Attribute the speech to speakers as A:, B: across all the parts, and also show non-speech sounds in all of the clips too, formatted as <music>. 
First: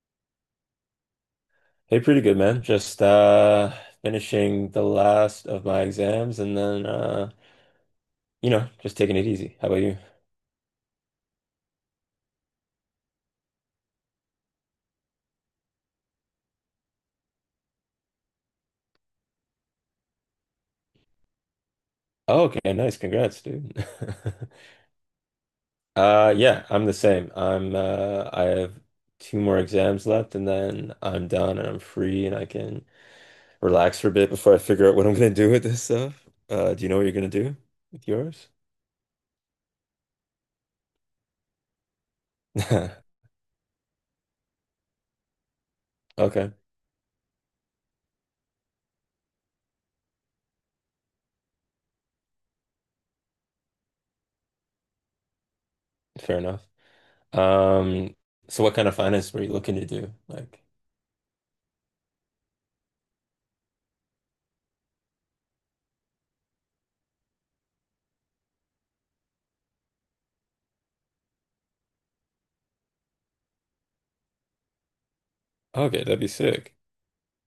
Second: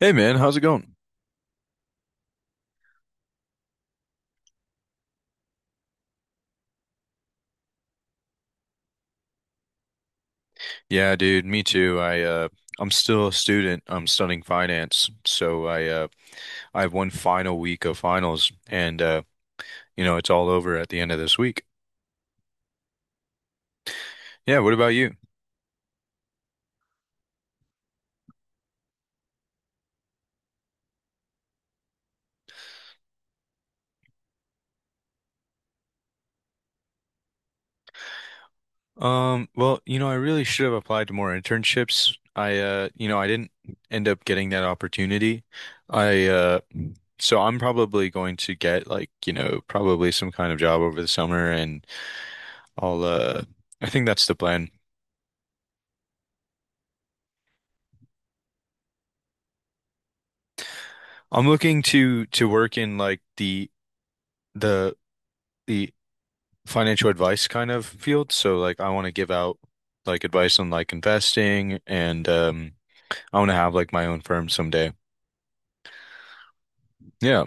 A: Hey man, how's it going?
B: Hey, pretty good, man. Just finishing the last of my exams and then just taking it easy. How about you?
A: Yeah, dude, me too. I'm still a student. I'm studying finance. So I have one final week of finals and it's all over at the end of this week.
B: Oh, okay, nice. Congrats, dude. <laughs>
A: Yeah, what about you?
B: Yeah, I'm the same. I have two more exams left and then I'm done and I'm free and I can relax for a bit before I figure out what I'm gonna do with this stuff. Do you know what you're gonna do with yours?
A: Well, I really should have applied to more internships. I uh
B: <laughs>
A: you know, I didn't end up getting that opportunity. I
B: Okay,
A: so I'm probably going to get like, probably some kind of job over the summer and I'll uh I think that's the plan.
B: fair enough. Um so what kind of finance were you looking to do? Like,
A: I'm looking to work in like the the financial advice kind of field. So like I want to give out like advice on like investing and I want to have like my own firm someday.
B: okay, that'd be sick.
A: Yeah.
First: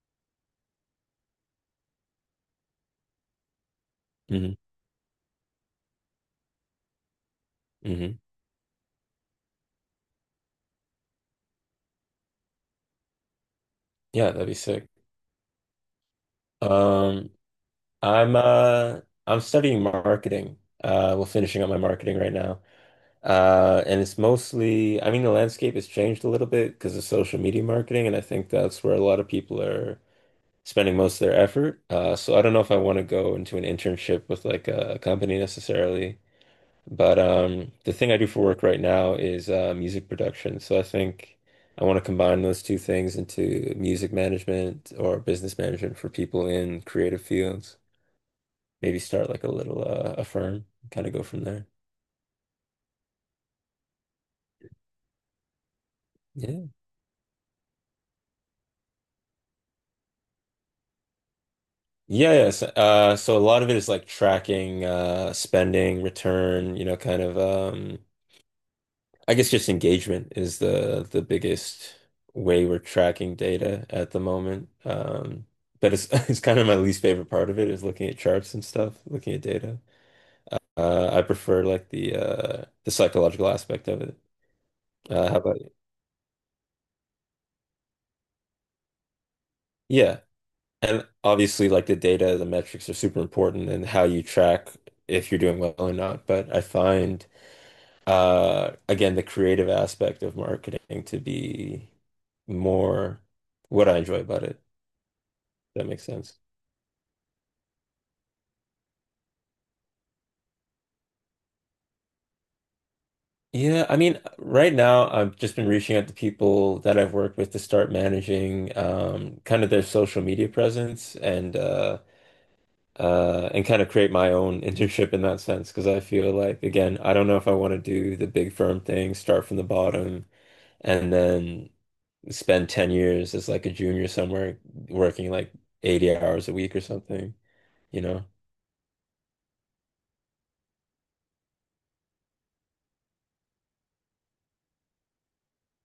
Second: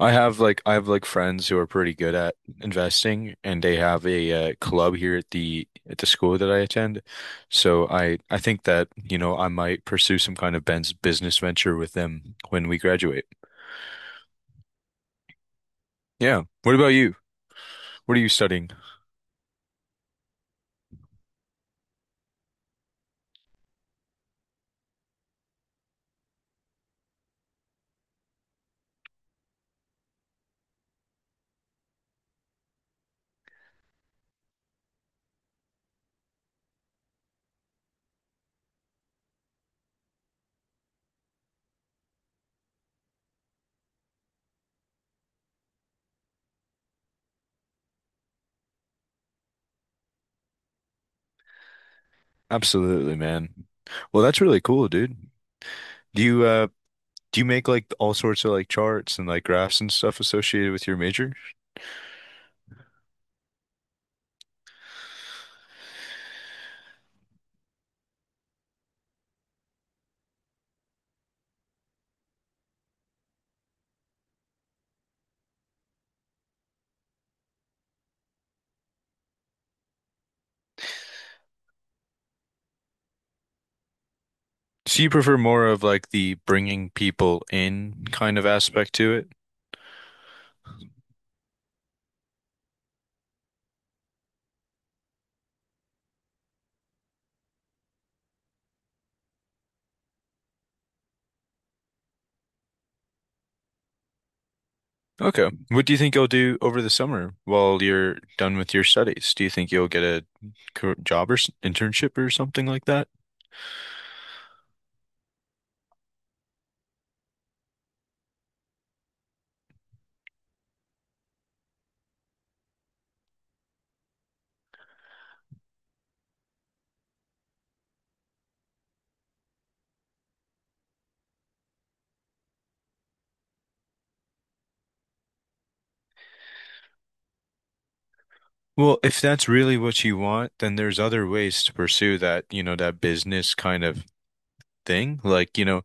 A: I have like friends who are pretty good at investing, and they have a club here at the school that I attend. So
B: Hmm.
A: I think that, I might pursue some kind of Ben's business venture with them when we graduate.
B: Yeah, that'd be sick.
A: Yeah. What about you?
B: Um,
A: What are you
B: I'm
A: studying?
B: uh I'm studying marketing. Well, finishing up my marketing right now. And it's mostly, I mean, the landscape has changed a little bit because of social media marketing, and I think that's where a lot of people are spending most of their effort. So I don't know if I want to go into an internship with like a company necessarily. But the thing I do for work right now is music production. So I think I want to combine those two things into music management or business management for people in creative fields. Maybe start like a little a firm, kind of go from there.
A: Absolutely, man. Well, that's really cool, dude. Do you uh
B: Yeah.
A: do you make like all sorts of like charts and like graphs and stuff associated with your major?
B: Yeah, yeah. So, so a lot of it is like tracking, spending, return, you know, kind of I guess just engagement is the biggest way we're tracking data at the moment. But it's <laughs> it's kind of my least favorite part of it is looking at charts and stuff, looking at data. I prefer like the psychological aspect of it.
A: So you
B: How
A: prefer
B: about
A: more
B: you?
A: of like the bringing people in kind of aspect to it?
B: Yeah, and obviously like the data, the metrics are super important and how you track if you're doing well or not. But I find again the creative aspect of marketing to be more what I enjoy about it.
A: Okay. What
B: That
A: do you
B: makes
A: think you'll
B: sense.
A: do over the summer while you're done with your studies? Do you think you'll get a job or internship or something like that?
B: Yeah, I mean, right now I've just been reaching out to people that I've worked with to start managing kind of their social media presence and kind of create my own <laughs> internship in that sense because I feel like again I don't know if I want to do the big firm thing, start from the bottom, and then spend 10 years as like a junior somewhere working like 80 hours a week or something, you know?
A: Well, if that's really what you want, then there's other ways to pursue that, that business kind of thing. Like,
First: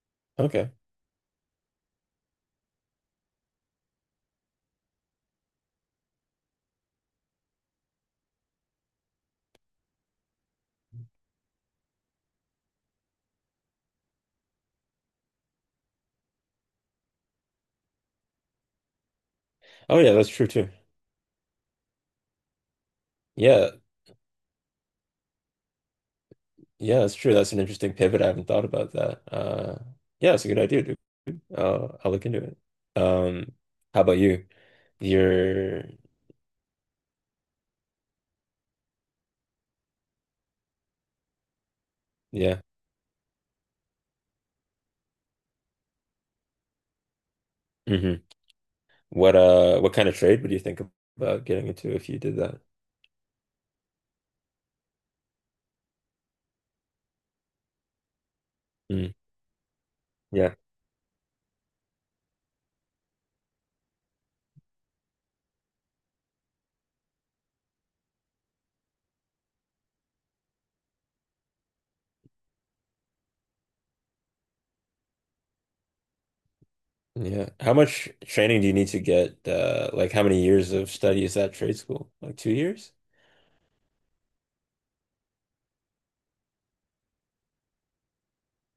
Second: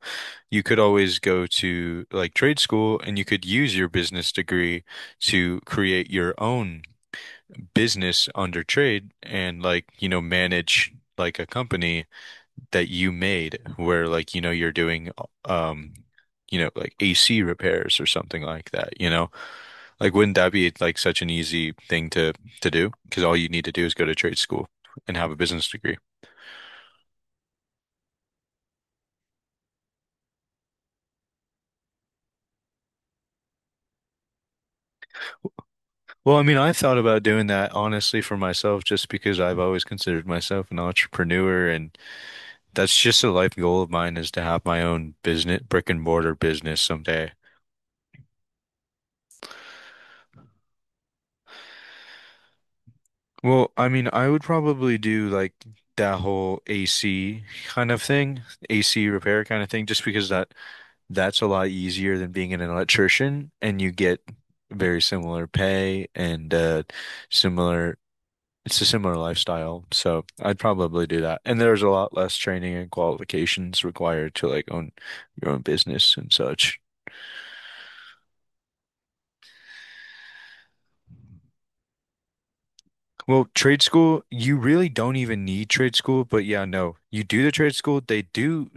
A: you
B: Okay.
A: could always go to like trade school, and you could use your business degree to create your own business under trade and like, manage like a company that you made where like you're doing um like AC repairs or something like that, you know?
B: Oh yeah,
A: Like
B: that's
A: wouldn't
B: true
A: that
B: too.
A: be like such an easy thing to do? Because all you need to
B: Yeah,
A: do is go to trade school and have a business degree.
B: yeah, that's true. That's an interesting pivot. I haven't thought about that. Yeah, it's a good idea, dude. I'll look into it. Um, how about you? You're,
A: Well, I mean, I thought about doing that honestly for myself just because I've always considered myself an entrepreneur, and
B: yeah.
A: that's just a life goal of mine is to have my own business, brick and mortar business someday.
B: Hmm. What kind of trade would you think about getting into if you did that?
A: Well, I mean, I would probably do like that whole AC kind of thing, AC
B: Mm,
A: repair kind of thing, just because that
B: yeah,
A: that's a lot easier than being an electrician, and you get very similar pay and similar it's a similar lifestyle. So I'd probably do that. And there's a lot less training and qualifications required to like own your own business and such.
B: yeah. How much training do you need to get? Like how many years of study is that trade school? Like 2 years?
A: Well, trade school, you really don't even need trade school, but yeah, no. You do the trade school, they do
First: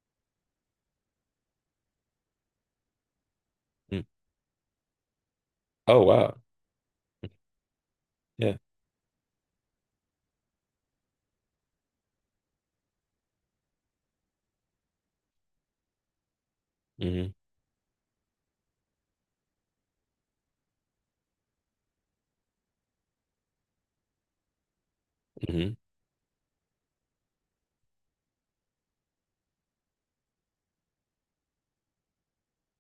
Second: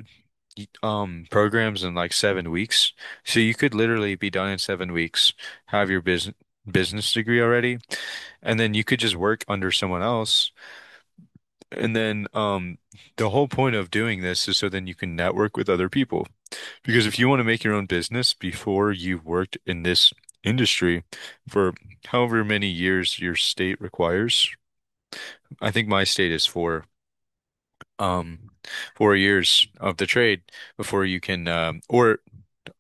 A: programs in like 7 weeks. So you could
B: Mm.
A: literally be done in 7 weeks, have your
B: Oh
A: business
B: wow.
A: business degree already,
B: Yeah.
A: and then you could just work under someone else. And then the whole point of doing this is so then you can network with other people. Because if you
B: Hmm.
A: want to make your own business before you've worked in this industry for however many years your state requires,
B: Hmm.
A: I think my state is um, 4 years of the trade before you can, or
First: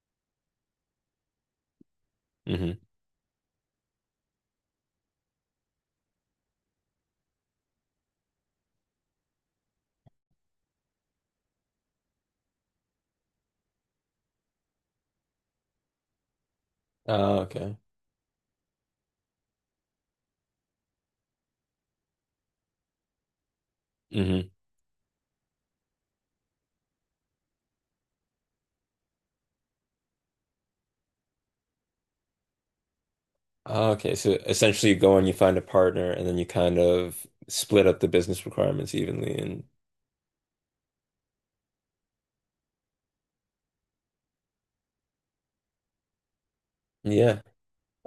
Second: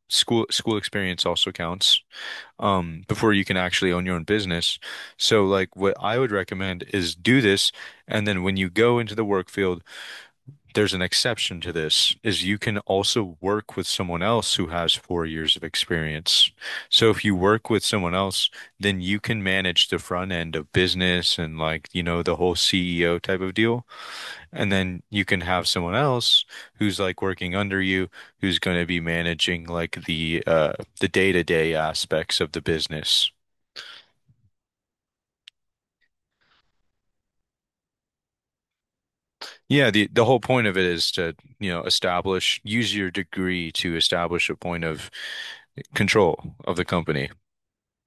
A: school experience also counts,
B: Hmm.
A: before you can actually own your own business. So, like, what I would recommend is do this, and then when you go into the work field, there's an exception to this, is you can also work with someone else who has 4 years of experience. So, if you work
B: Okay.
A: with someone else, then you can manage the front end of business and like, the whole CEO type of deal.
B: Hmm.
A: And then you can have someone else who's like working under you, who's going to be managing like the day-to-day aspects of the business.
B: Oh, okay, so essentially you go and you find a partner and then you kind of split up the business requirements evenly and
A: Yeah, the whole point of it is to, establish, use your degree to establish a point of control of the company.
B: yeah.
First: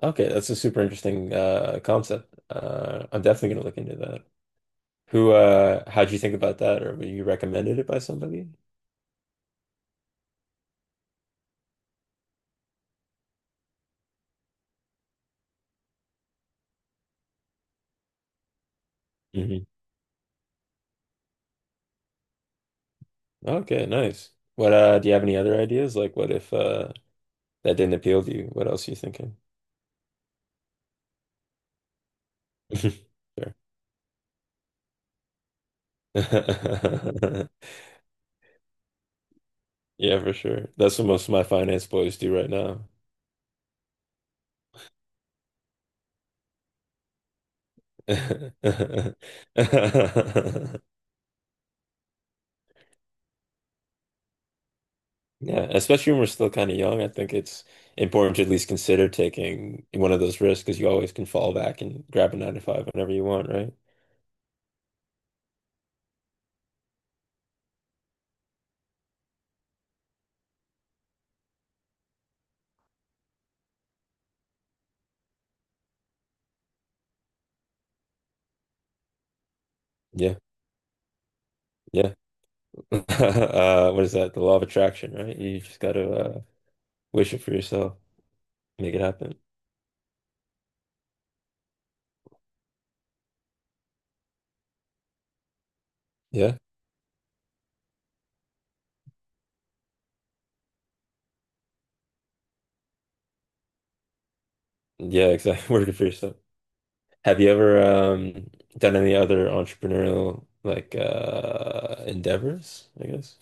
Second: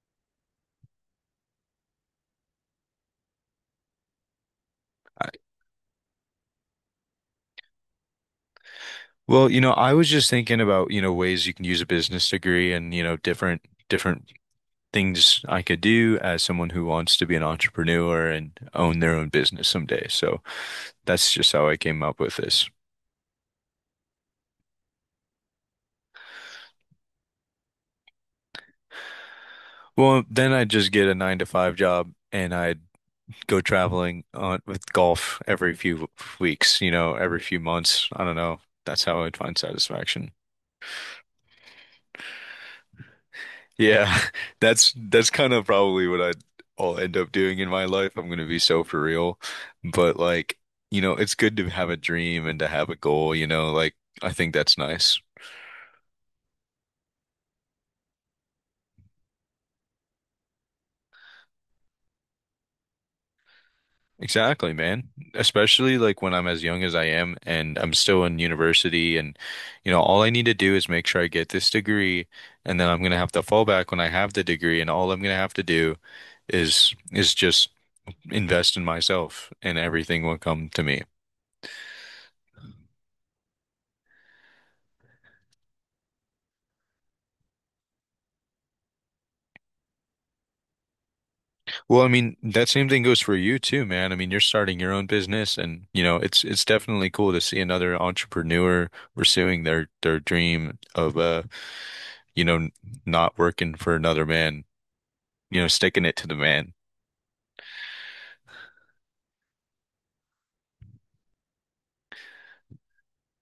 B: Okay, that's a super interesting concept. I'm definitely gonna look into that.
A: I-
B: Who how'd you think about that or were you recommended it by somebody?
A: Well, I was just thinking about, ways you can use a business degree, and, different things I could do as someone who wants to be an entrepreneur and own their own
B: Hmm.
A: business someday. So that's just how I came up with this.
B: Okay, nice. What do you have any other ideas? Like what if that didn't appeal to you? What else are you thinking?
A: Well, then I'd just get a 9-to-5 job, and I'd
B: <laughs> Sure.
A: go traveling on with golf every few weeks, every few
B: <laughs>
A: months. I don't know. That's how I'd find
B: Yeah,
A: satisfaction.
B: for sure. That's what most of my finance boys do right now.
A: Yeah, <laughs> that's kind of probably what I'd all end up doing in my life. I'm gonna be so for
B: <laughs>
A: real. But like, it's good to have a dream and to have a goal, like I think that's nice.
B: Yeah, especially when we're still kind of young, I think it's important to at least consider taking one of those risks because you always can fall back and grab a nine to five whenever you want, right?
A: Exactly, man. Especially like when I'm as young as I am and I'm still in university, and all I need to do is make sure I get this degree, and then I'm going to have to fall back when I have the degree, and all I'm going to have to do is just invest in myself and everything
B: Yeah,
A: will come to me.
B: yeah. <laughs> What is that? The law of attraction, right? You just got to wish it for yourself, make it happen.
A: Well, I mean, that same thing goes for you too, man. I mean, you're starting your own business, and it's
B: Yeah,
A: it's definitely cool to see another entrepreneur pursuing their dream of you know, not working for another man,
B: yeah, exactly. <laughs> Work it
A: sticking
B: for
A: it to the
B: yourself.
A: man.
B: Have you ever done any other entrepreneurial like endeavors, I guess?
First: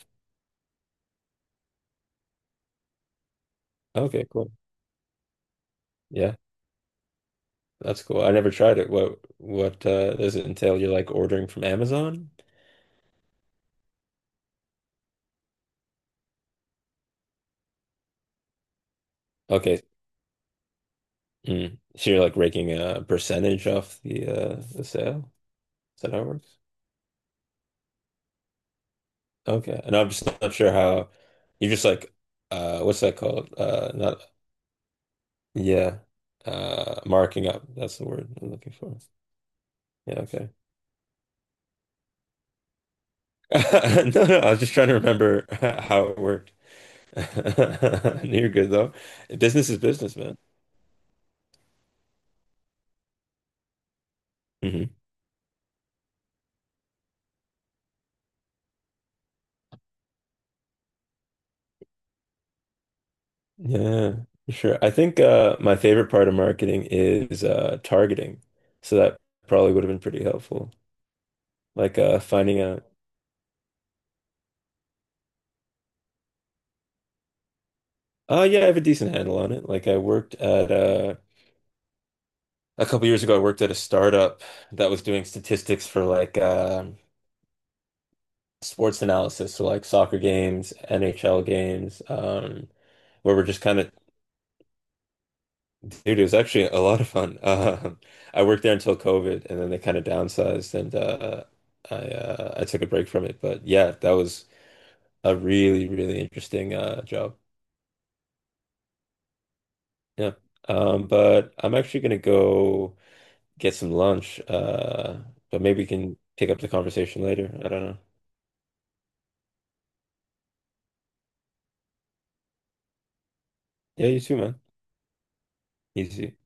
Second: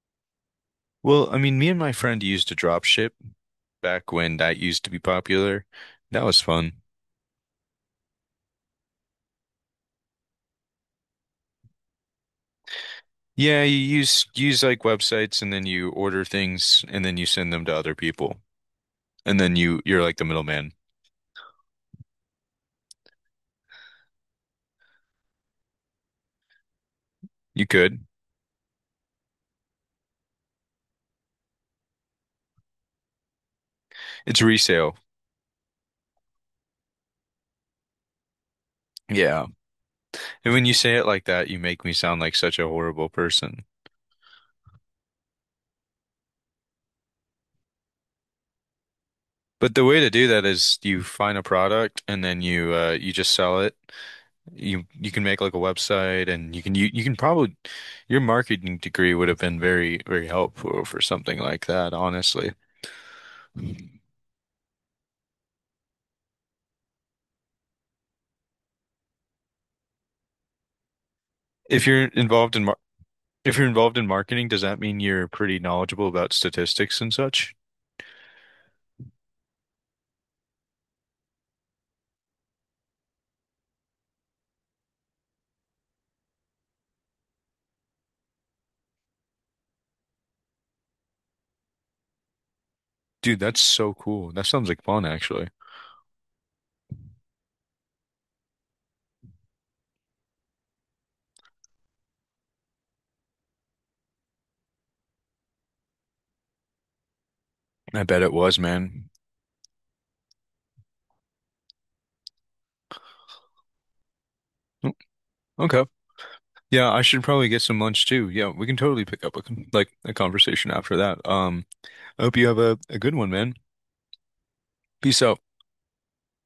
A: Well, I mean, me and my friend used to drop ship back
B: Okay,
A: when
B: cool.
A: that used to be popular. That
B: Yeah.
A: was fun.
B: That's cool. I never tried it. What does it entail? You're like ordering from Amazon?
A: Yeah, you use like websites, and then you order things and then you send them to other people. And then you
B: Okay.
A: you're like the middleman.
B: Mm. So you're like raking a percentage off the the sale? Is that how it works?
A: You could.
B: Okay. And I'm just not sure how you're just like what's that called? Not
A: It's resale.
B: yeah. Marking up. That's the word I'm looking for.
A: Yeah.
B: Yeah, okay.
A: And when you say it like that, you make me sound like such a horrible person.
B: <laughs> No, no, I was just trying to remember <laughs> how it worked. <laughs> You're good though. Business
A: But
B: is
A: the way to
B: business,
A: do
B: man.
A: that is you find a product, and then you just sell it. You
B: Mhm.
A: you can make like a website, and you can you, you can probably, your marketing degree would have been very very helpful for something like that, honestly.
B: Yeah, for sure. I think my favorite part of marketing is targeting. So that probably would have been pretty helpful.
A: If
B: Like
A: you're involved
B: finding
A: in mar
B: out,
A: if you're involved in marketing, does that mean you're pretty knowledgeable about statistics and such?
B: oh yeah, I have a decent handle on it. Like I worked at a couple years ago, I worked at a startup that was doing statistics for like sports analysis, so like soccer games, NHL games, where
A: Dude,
B: we're
A: that's
B: just kind of
A: so cool. That sounds like fun, actually.
B: dude, it was actually a lot of fun. <laughs> I worked there until COVID, and then they kind of downsized, and I took a break from it. But yeah, that was a really, really interesting job.
A: I bet it was, man.
B: Yeah. But I'm actually gonna go get some lunch.
A: Oh,
B: But maybe
A: okay.
B: we can pick up the
A: Yeah, I should
B: conversation later.
A: probably get
B: I
A: some
B: don't know.
A: lunch too. Yeah, we can totally pick up a conversation after that. I hope you have a good one, man.
B: Yeah, you too, man.
A: Peace out.
B: Easy.